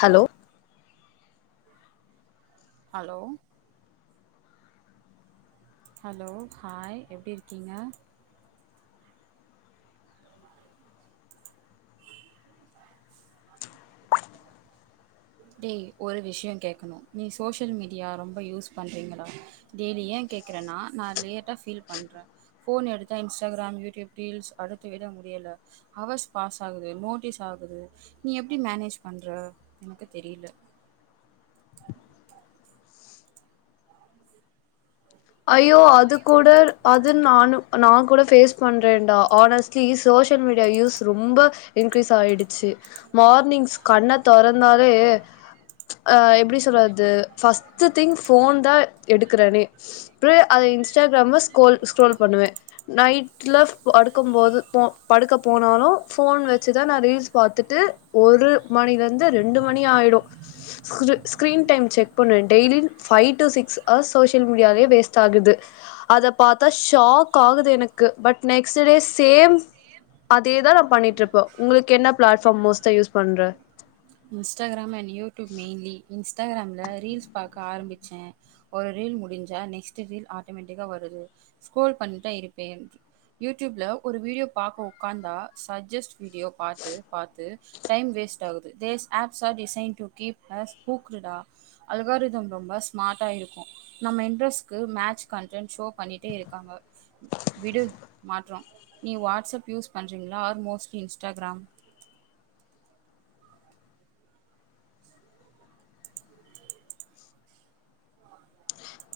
hello hello hello hi எப்படி இருக்கீங்க [inaudible] டேய் ஒரு விஷியம் கேட்கணு நீ சோசியல் மீடியா ரொம்ப யூஸ் பண்றீங்களா டெய்லி ஏ கேக்குறேன்னா நா லேட்டா ஃபீல் பண்றே ஃபோன் எடுத் இன்ஸ்டாகிராம் யூடியூப் ரீல்ஸ் அடுத்து விட முடியல அவர்ஸ் பாஸ் ஆகுது நோட்டீஸ் ஆகுது நீ எப்படி மேனேஜ் பண்ற எனக்கு தெரியல ஐயோ அது கூட அது நானு நா கூட ஃபேஸ் பண்றேன்டா honestly social media use ரொம்ப இன்க்ரீஸ் ஆயிடுச்சு மார்னிங்ஸ் கண்ண தொறந்தாலே அ எப்படி சொல்றது ஃபஸ்ட் திங் போன் தா எடுக்குறனே அது இன்ஸ்டாகிராமல்ல ஸ்கோல் ஸ்க்ரோல் பண்ணுவே நைட்டுல படுக்கும் போது போன் படுக்க போனாலு போன் வச்சுதா நா ரீல்ஸ் பாத்துட்டு ஒரு மணில இருந்து ரெண்டு மணி ஆயிடு ஸ்கிரீன் டைம் செக் பண்ணுவே daily five to six hours சோஷி வெச்சிருக்க முடியாது பே வேஸ்ட் ஆகுது அத பாத்த சாக் ஆகுது எனக்கு பட் நெக்ஸ்ட் டே சேம் அதேதா நா பண்ணிட்டு இருப்போ உங்களுக்கு என்ன பிளாட்ஃபாம் மோஸ்டா யூஸ் பண்ற இன்ஸ்டாக்ராம் அண் யூடூப் மெயின்லி இன்ஸ்டாக்ராம்ல ரீல்ஸ் பாக்க ஆரம்பிச்சே ஒரு ரீல் முடிஞ்சா நெக்ஸ்ட் ரீல் ஆட்டோமேட்டிக்கா வருது ஸ்கோர் பண்ணிட்டா இருப்பேன் யூடுப்லல் ஒரு வீடியோ பாக்க உட்காந்தா சஜஸ்ட் வீடியோ பாத்து பாத்து டைம் வேஸ்ட் ஆகுது these apps are design keep us ஊக்குடுடா அல்காரிதம் ரொம்ப ஸ்மார்ட்டா இருக்கு நம்ம இன்ட்ரெஸ்ட்கு மேட்ச் கன்டன் ஷோ பண்ணிட்டே இருக்காங்க விடு மாற்றோ நீ வாட்ஸ் அப் யூஸ் பண்ணுறீங்களா ஆர் மோஸ்ட் இன்ஸ்டாகிராம்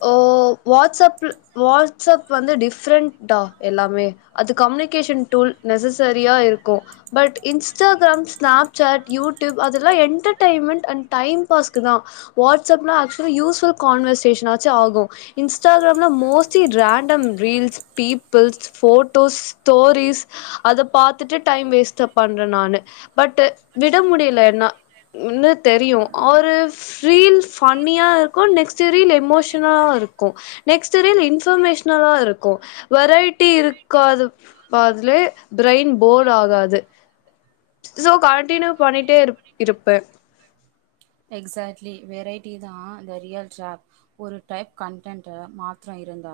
ஓ வாட்ஸ்அப்புல் வால்ஸ்அப் வந்து டிஃப்ரெண்டா எல்லாமே அது கம்னி கம்யூனிகேஷன் டூல் நெசசரியா இருக்கு பட் இன்ஸ்டாக்ராம் ஸ்நாப்சாட் யூட்யூப் அதெல்லா என்டர்டயன்மெண்ட் அண்ட் டைம் பாஸ்க்கு தா வாட்ஸ்அப்ல ஆக்சுவல யூஸ்புல் கான்வர்சேஷன் இருக்கு ச் ஆகு இன்ஸ்டாகிராம்ல mostly random reels peoples photos stories அத பாத்துட்டு டைம் வேஸ்ட் பண்றே நானு பட் விட முடியல ஏன்னா ஒன்னு தெரியு ஒரு ரீல் பன்னியா இருக்கு நெக்ஸ்ட் ரீல் எமோஷன் லா இருக்கு நெக்ஸ்ட் ரீல் இன்ஃபர்மேஷனலா இருக்கு வெரைட்டி இருக்காது அதலையே பிரைன் போர் ஆகாது சோ கண்டினியூ பண்ணிட்டே இ இருப்பே எக்ஸாக்ட்லி வெரைட்டி தா த ரியல் டிரப் ஒரு டைப் கான்டென்ட் மாத்துரோ இருந்தா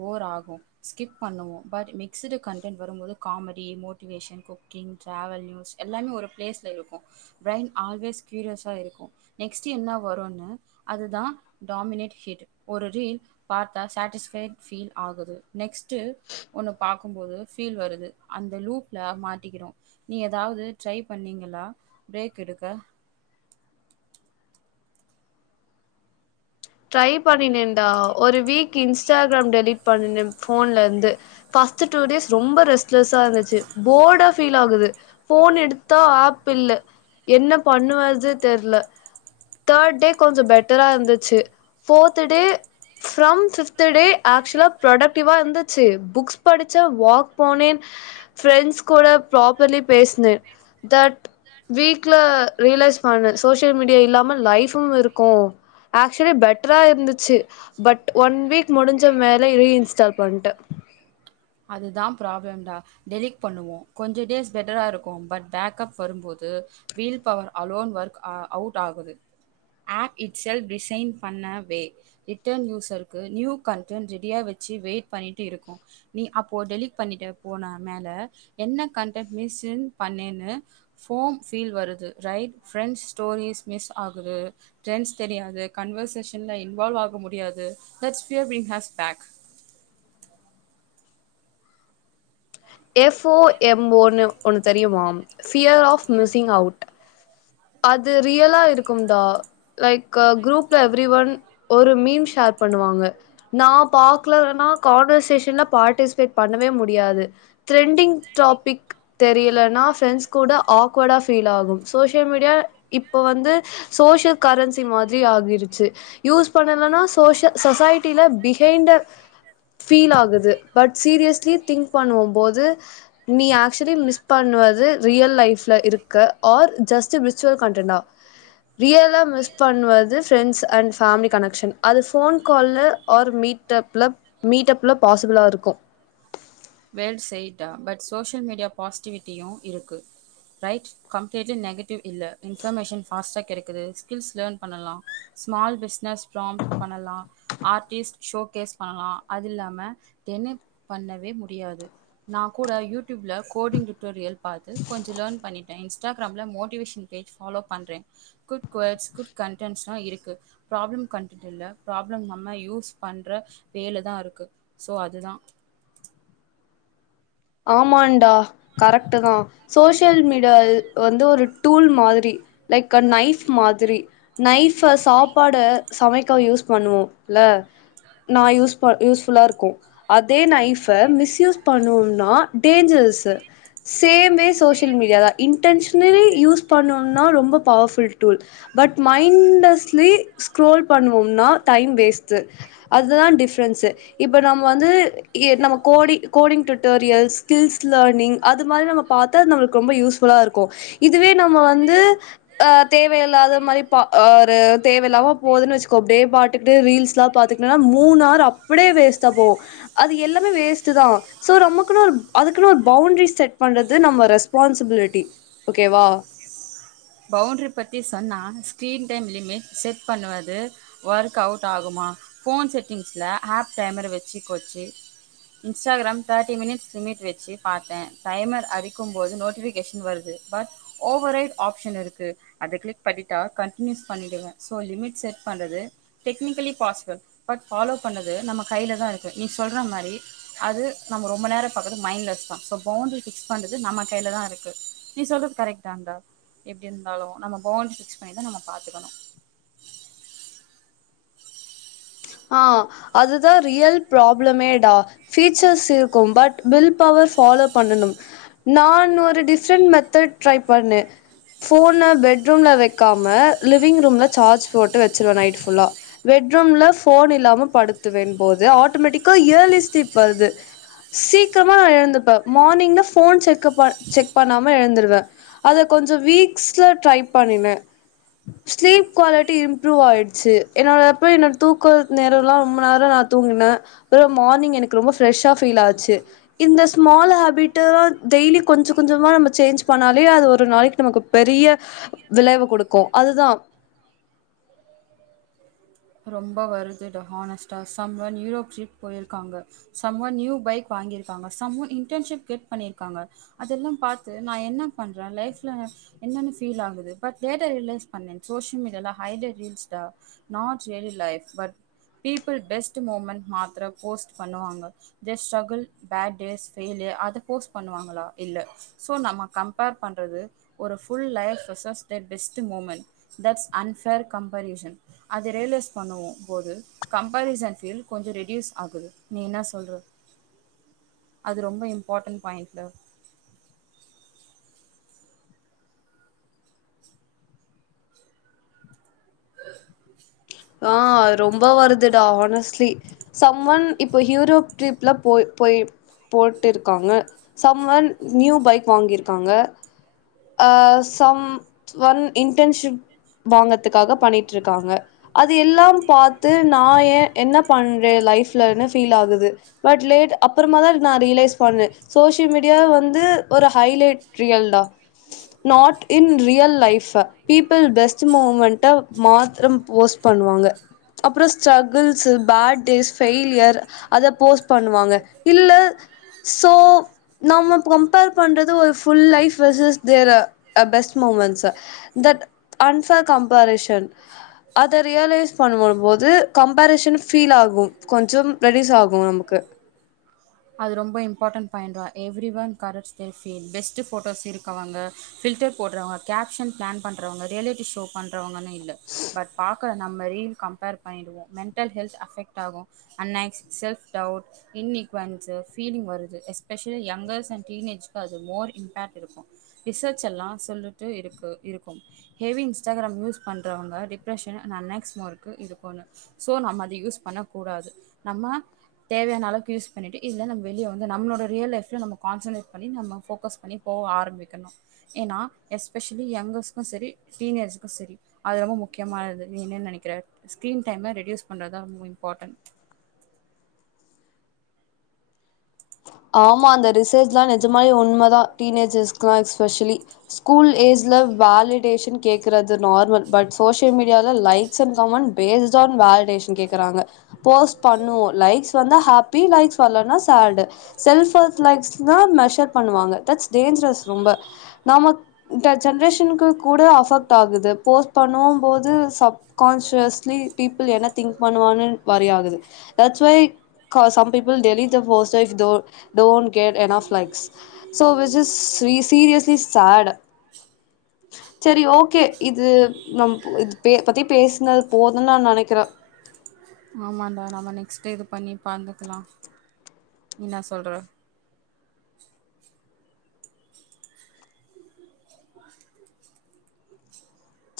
போர் ஆகு ஸ்கிப் பண்ணுவோ பட் மிக்ஸ்டு கண்டென்ட் வரும்போது comedy motivation cooking travel news எல்லாமே ஒரு ப்ளேஸ்ல இருக்கு பிரைன் ஆல்வேஸ் க்யூரியஸாக இருக்கு நெக்ஸ்ட்டு என்ன வருன்னு அதுதா டாமினேட் ஹிட் ஒரு ரீல் பாத்தா சாட்டிஸ்பைட் ஃபீல் ஆகுது நெக்ஸ்ட்டு ஒன்ன பாக்க இருக்கும்போது பீல் வருது அந்த லூப்ல மாட்டிக்கிறோ நீ ஏதாவது ட்ரை பண்ணீங்களா பிரேக் எடுக்க ட்ரை பண்ணினேண்டா ஒரு வீக் இன்ஸ்டாக்ராம் டெலிட் பண்ணுன ஃபோன்ல இந்து பஸ்ட் டூ டேஸ் ரொம்ப ரெஸ் பிளஸ்சா இருந்துச்சி போடா பீல் ஆகுது ஃபோன் எடுத்தா ஆப் இல்ல என்ன பண்ணுவது தெரில தேர்ட் டே கொஞ்ச பெட்டரா இருந்துச்சு fourth day from fifth day ஆக்சுவலா ப்ரொடக்டிவா இருந்துச்சு புக்ஸ் படிச்சா வாக் போனே ஃப்ரெண்ட்ஸ் கூட ப்ராப்பர்லி பேஸ்னே தட் வீக்ல ரியலைஸ் பண்ணு சோசியல் மீடியா இல்லாம லைஃபு இருக்கு ஆக்சுவலி பெட்டரா இருந்துச்சு பட் ஒன் வீக் முடிஞ்ச மேலே ரீ இன்ஸ்டால் பண்ட்டே அதுதா ப்ராப்ளம்டா டெலீட் பண்ணுவோ கொஞ்ச டேஸ் பெட்டரா இருக்கு பட் பேக்அப் வரும்போது will power alone work a out ஆகுது ஆப் இட் செல்ப் டிசைன் பண்ணவே ரிட்டர்ன் யூசர்க்கு நியூ கண்டன் ரெடியா வச்சு வெயிட் பண்ணிட்டு இருக்கோ நீ அப்போ டெலிடிட் பண்ணிட்டு போன மேல என்ன கன்டன்ட் மிஸ்ன்னு பண்ணேன்னு ஃபோம் பீல் வருது ரைட் ஃப்ரெண்ட்ஸ் ஸ்டோரிஸ் மிஸ் ஆகுது ஃப்ரண்ட்ஸ் தெரியாது கன்வர்சேஷன்ல இன்வால்வ் ஆக முடியாது that's still we has back F O M ஓனு ஒண்ணு தெரியுமா ஃபியர் ஆஃப் மிஸிங் அவுட் அது ரியலா இருக்கும்டா லைக் குரூப்ல எவ்ரி ஒன் ஒரு மீம் ஷேர் பண்ணுவாங்க நா பாக்கலனா கான்வர்சேஷன்ல பார்ட்டிசிபேட் பண்ணவே முடியாது திரெண்டிங் டாபிக் தெரியலன்னா ஃப்ரெண்ட்ஸ் கூட ஆக்வர்டா ஃபீல் ஆகு சோஷ் தி மீடியா இப்ப வந்து சோசியல் கரன்சி மாதிரி ஆகிருச்சி யூஸ் பண்ணலனா சோஷி சொசைட்டில பிஹைண்ட்ட ஃபீல் ஆகுது பட் சீரியஸ்லி திங்க் பண்ணுவும் போது நீ ஆக்சுவலி மிஸ் பண்ணுவது ரியல் லைஃப்ல இருக்க ஆர் ஜஸ்ட் விர்ச்சுவல் கண்டடென்டா ரியலா மிஸ் பண்ணுவது ஃப்ரெண்ட்ஸ் அண்ட் பேமிலி கனெக்ஷன் அது ஃபோன் கால்ல ஆர் மீட் அப்ல மீட் அப்ல பாசிபிளா இருக்கு வேல் செய்டா பட் சோசியல் மீடியா பாசிட்டிவிட்டியு இருக்கு ரைட் கம்ப்ளீ்ட்லி நெகட்டிவ் இல்ல இன்ஃபர்மேஷன் ஃபாஸ்டா கெடக்குது ஸ்கில்ஸ் லேர்ன் பண்ணலா ஸ்மால் பிசினஸ் ப்ராம்ப் பண்ணலா ஆர்ட்டிஸ்ட் ஷோ கேஸ் பண்ணலா அது இல்லாம தெனே பண்ணவே மு ரியாது நா கூட யூடியூப்ல கோடிங் டூட்டோரியல் பாத்து கொஞ்ச லர்ன் பண்ணிட்டே இன்ஷ் இன்ஸ்டாகிராம்ல மோட்டிவேஷன் பேஜ் ஃபாலோ பண்ற குட் வேர்ட்ஸ் குட் கன்டென்ட்ஸ்லா இருக்கு ப்ராப்ளம் கண்டன்ட் இல்ல ப்ராப்ளம் நம்ம யூஸ் பண்ற வேல தா இருக்கு சோ அதுதா ஆமாண்டா கரெக்டு தா சோசியல் மீடியா வந்து ஒரு டூல் மாதிரி லைக் அ நைஃப் மாதிரி நைஃப சாப்பாட சமைக்க யூஸ் பண்ணுவோ இல்ல நா யூஸ் ப யூஸ் ஃபுல்லா இருக்கு அதே நைஃப மிஸ்யூஸ் பண்ணுவோ நா டேஞ்சரஸு சேமே சோசியல் மீடியா தா இன்டென்ஷன் னே யூஸ் பண்ணோனா ரொம்ப powerful tool but mindlessly scroll பண்ணுவோம்னா டைம் வேஸ்டு அதுதா டிப்ரென்ஸ்சு இப்ப நம்ம வந்து நம கோடி coding tutorial skills learning அது மாரி நம்ம பாத்தா அ நம்ம ரொம்ப யூஸ்ஃபுல்லா இருக்கு இதுவே நம்ம வந்து அ தேவையில்லாத மாரி பா அ ஒரு தேவையில்லாம போகுதுன்னு வச்சுக்கோ அப்டியே பாட்டுக்கிட்டு ரீல்ஸ்ல்லா பாத்து ன்னா மூணு ஆறு அப்டியே வேஸ்ட்டா போவு அது எல்லாமே வேஸ்ட் தா சோ நமக்குன்னு ஒரு அதுக்குன்னு ஒரு பவுண்ட்ரி செட் பண்ணுறது நம்ம ரெஸ்பான்சிபிலிட்டி ஓகேவா பவுண்ட்ரி பற்றி சொன்னா ஸ்க்ரீன் டைம் லிமிட் செட் பண்ணுவது ஒர்க் அவுட் ஆகுமா ஃபோன் செட்டிங்ஸ்ல ஆப் டைமர வச்சு கொச்சு இன்ஸ்டாகிராம் தேர்ட்டி மினிட்ஸ் லிமிட் வச்சு பாத்தேன் டைமர் அரிக்கும்போது நோட்டிஃபிகேஷன் வருது பட் ஓவரைடு ஆப்ஷன் இருக்கு அத கிளிக் பண்ணிட்டா கன்டினியூஸ் பண்ணிடுவ சோ லிமிட் செட் பண்றது டெக்னிக்கலி ஃபாசிபல் பட் ஃபாலோ பண்ணது நம்ம கையில தா இருக்கு நீ சொல்ற மாரி அது நம்ம ரொம்ப நேரோ பாக்கறது மைண்ட்லெஸ் தா சோ பவுண்ட்ரி பிக்ஸ் பண்றது நம்ம கைல தா இருக்கு நீ சொல்றது கரெக்ட தாண்டா எப்டி இருந்தாலு நம்ம பவுண்ட்ரி ஃபிக்ஸ் பண்ணிதா நம்ம பாத்துக்கணு ஆ அதுதா ரியல் ப்ராப்ளமேடா ஃபீச்சர்ஸ் இருக்கும் பட் வில் பவர் ஃபாலோ பண்ணனும் நான் ஒரு டிஃப்ரெண்ட் மெத்தட் ட்ரை பண்ண ஃபோன பெட்ரூம்ல வைக்காம லிவிங் ரூம்ல சார்ஜ் போட்டு வச்சுருவ நைட்டு ஃபுல்லா பெட்ரூம்ல ஃபோன் இல்லாம படுத்து வேன் போது ஆட்டோமேட்டிக்கா இயர்லி ஸ்லீப் வருது சீக்கமா எழுந்துப்பே மார்னிங்ல ஃபோன் செக்குப செக் பண்ணாம எழுந்தருவ அத கொஞ்சோ வீக்ஸ்ல ட்ரை பண்ணின ஸ்லீப் குவாலிட்டி இம்ப்ரூவ் ஆயிடுச்சு என்னோட அப்புறோ என்னோட தூக் நேரோலா ரொம்ப நேரோ நா தூங்கினே அப்றம் மார்னிங் எனக்கு ரொம்ப ஃப்ரெஷ்ஷா ஃபீல் ஆச்சு இந்த ஸ்மால் ஹேபிடல்லா டெய்லி கொஞ்ச கொஞ்சமா நம்ம சேஞ்ச் பண்ணாலே அது ஒரு நாளைக்கு நமக்கு பெரிய விளைவு கொடுக்கு அதுதா ரொம்ப வருதுட ஹானஸ்ட்டா சம்ஒன் யூரோப் ட்ரிப் போயிருக்காங்க சம்ஒன் நியூ பைக் வாங்கியிருக்காங்க சம்ஒன் இன்டன்ஷிப் கெட் பண்ணிருக்காங்க அதெல்லா பாத்து நா என்ன பண்றே லைஃப்ல என்னன்னு பீல் ஆகுது பட் டேட்டாரியலைஸ் பண்ணே சோசியல் மீடியால ஹ ரீட் ஜெனி life but people best moment மாத்திர போஸ்ட் பண்ணுவாங்க just struggle bad days fail அத போஸ்ட் பண்ணுவாங்களா இல்ல சோ நம்ம கம் பிரிப்பர் பண்றது ஒரு full லைஃப்ரஸஸ் [unintelligible] best moment that's unfair comparison அத ரியல்ஐஸ் பண்ணுவோ போது கம்பரிசன் ஃபீல் கொஞ்சோ ரெடியூஸ் ஆகுது நீ என்ன சொல்ற அது ரொம்ப இம்பார்ட்டண்ட் பாயிண்ட்ல ஆ அது ரொம்ப வருதுடா ஆனஸ்ட்லி சம்ஒன் இப்ப ஹூயுரோப் ட்ரிப்லா போய் போய் போட்டு இருக்காங்க சம்ஒன் நியூ பைக் வாங்கிருக்காங்க அ சம்ஒன் இன்டன்ஷிப் வாங்கதுக்காக பண்ணிட்டு இருக்காங்க அது எல்லாம் பாத்து நா ஏ என்ன பண்றே லைஃப்லன்னு ஃபீல் ஆகுது பட் லேட் அப்பறமா தா நா ரியலைஸ் பண்ணே சோசியல் மீடியா வந்து ஒரு ஹைலைட் ரியல்டா not in real life people best மூமெண்ட்ட மாத்ரம் போஸ்ட் பண்ணுவாங்க அப்புறோ ஸ்ட்ரகிள்ஸ்சு பேட் டேஸ் ஃபெய்லியர் அத போஸ்ட் பண்ணுவாங்க இல்ல சோ நம்ம கம்பேர் பண்றது ஒரு full life versus they best moments that unfair comparison அத ரியலைஸ் பண்ணும்போது கம்பரிஷன் ஃபீல் ஆகு கொஞ்சம் ரெடியூஸ் ஆகு நமக்கு அது ரொம்ப இம்பார்ட்டன் பயண்ட்ரா every one corrupts they build best photos இருக் அவங்க ஃபில்டர் போடுறவங்க கேப்ஷன் பிளான் பண்றவங்க ரியாலிட்டி ஷோ பண்றவங்கன்னு இல்ல பட் பாக்ற நம்ம ரீல் கம்பேர் பண்ணிடுவோ மெண்டல் ஹெல்த் அஃபெக்ட் ஆகு அண்ணஸ் செல்ஃப் டவுட் இன்னி குவன்ஸ் பீலிங் வருது எஸ்பஷலி யங்கர்ஸ் அண்ட் டீனேஜ்கு அது மோர் இம்பேட் இருக்கு ரிசர்ச் எல்லா சொல்லிட்டு இருக்கு இருக்கும் ஹெவி இன்ஸ்டாகிராம் யூஸ் பண்றவங்க டிப்ரஷன் அன் நெக் மர்கக்கு இது பண்ணு சோ நம்ம அத யூஸ் பண்ண கூடாது நம்ம தேவையான அளவுக்கு யூஸ் பண்ணிட்டு இல்ல நம் வெளிய வந்து நம்ளோட ரியல் லைஃப்ல நம்ம கான்ஸ்டிரெட் பண்ணி நம்ம போக்கஸ் பண்ணி போக ஆரம்பிக்கணு ஏனா எஸ்பெஷலி யங்கர்ஸ்கக்கு சரி டீனேஜஸ்கக்கும் சரி அது ரொம்ப முக்கியமானது நீ என்ன நனைக்கிற ஸ்கிரீன் டைம ரெடியூஸ் பண்றதுதா ரொம்ப இம்பார்டண்ட் ஆமா அந்த ரிசர்ச்ல்லா நெஜமாலே உண்ம தா டீனேஜர்ஸ்க்கல்லா எஸ்பெஷலி ஸ்கூல் ஏஜ்ல வலிடேஷன் கேக் றது நார்மல் பட் சோசியல் மீடியால்ல likes and comment based on validation கேக்குறாங்க போஸ்ட் பண்ணுவோ லைக்ஸ் வந்தா ஹாப்பி லைக்ஸ் வரலனா சேடு செல்ப்லைக்ஸ் தா மெஷர் பண்ணுவாங்க தட்ஸ் டேஞ்சரஸ் ரொம்ப நமக் இந்த ஜென்ரேஷனுக்கு கூட அஃபெக்ட் ஆகுது போஸ்ட் பண்ணுவம் போது ச கான்சியஸ்லி பீப்பிள் என்ன திங்க் பண்ணுவான வரி ஆகுது தட்ஸ்ஒய் கா some people delete the post as though don't கேடு a of likes so which is seriously sad சரி ஓகே இது நம் புவ இது பேய பத்தி பேசினது போதுன்னு நா நனைக்கிற ஆமாண்டா நாம நெக்ஸ்ட் டே இது பண்ணி பாந்துக்கலா என்னா சொல்ற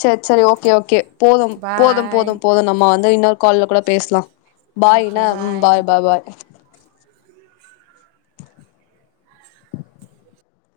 செரி செரி ஓகே ஓகே போதும் போதும் பாய் போதும் போது நம்ம வந்து இன்னொரு கால்ல கூட பேசலா பாய்னா ம் பாய் பா பா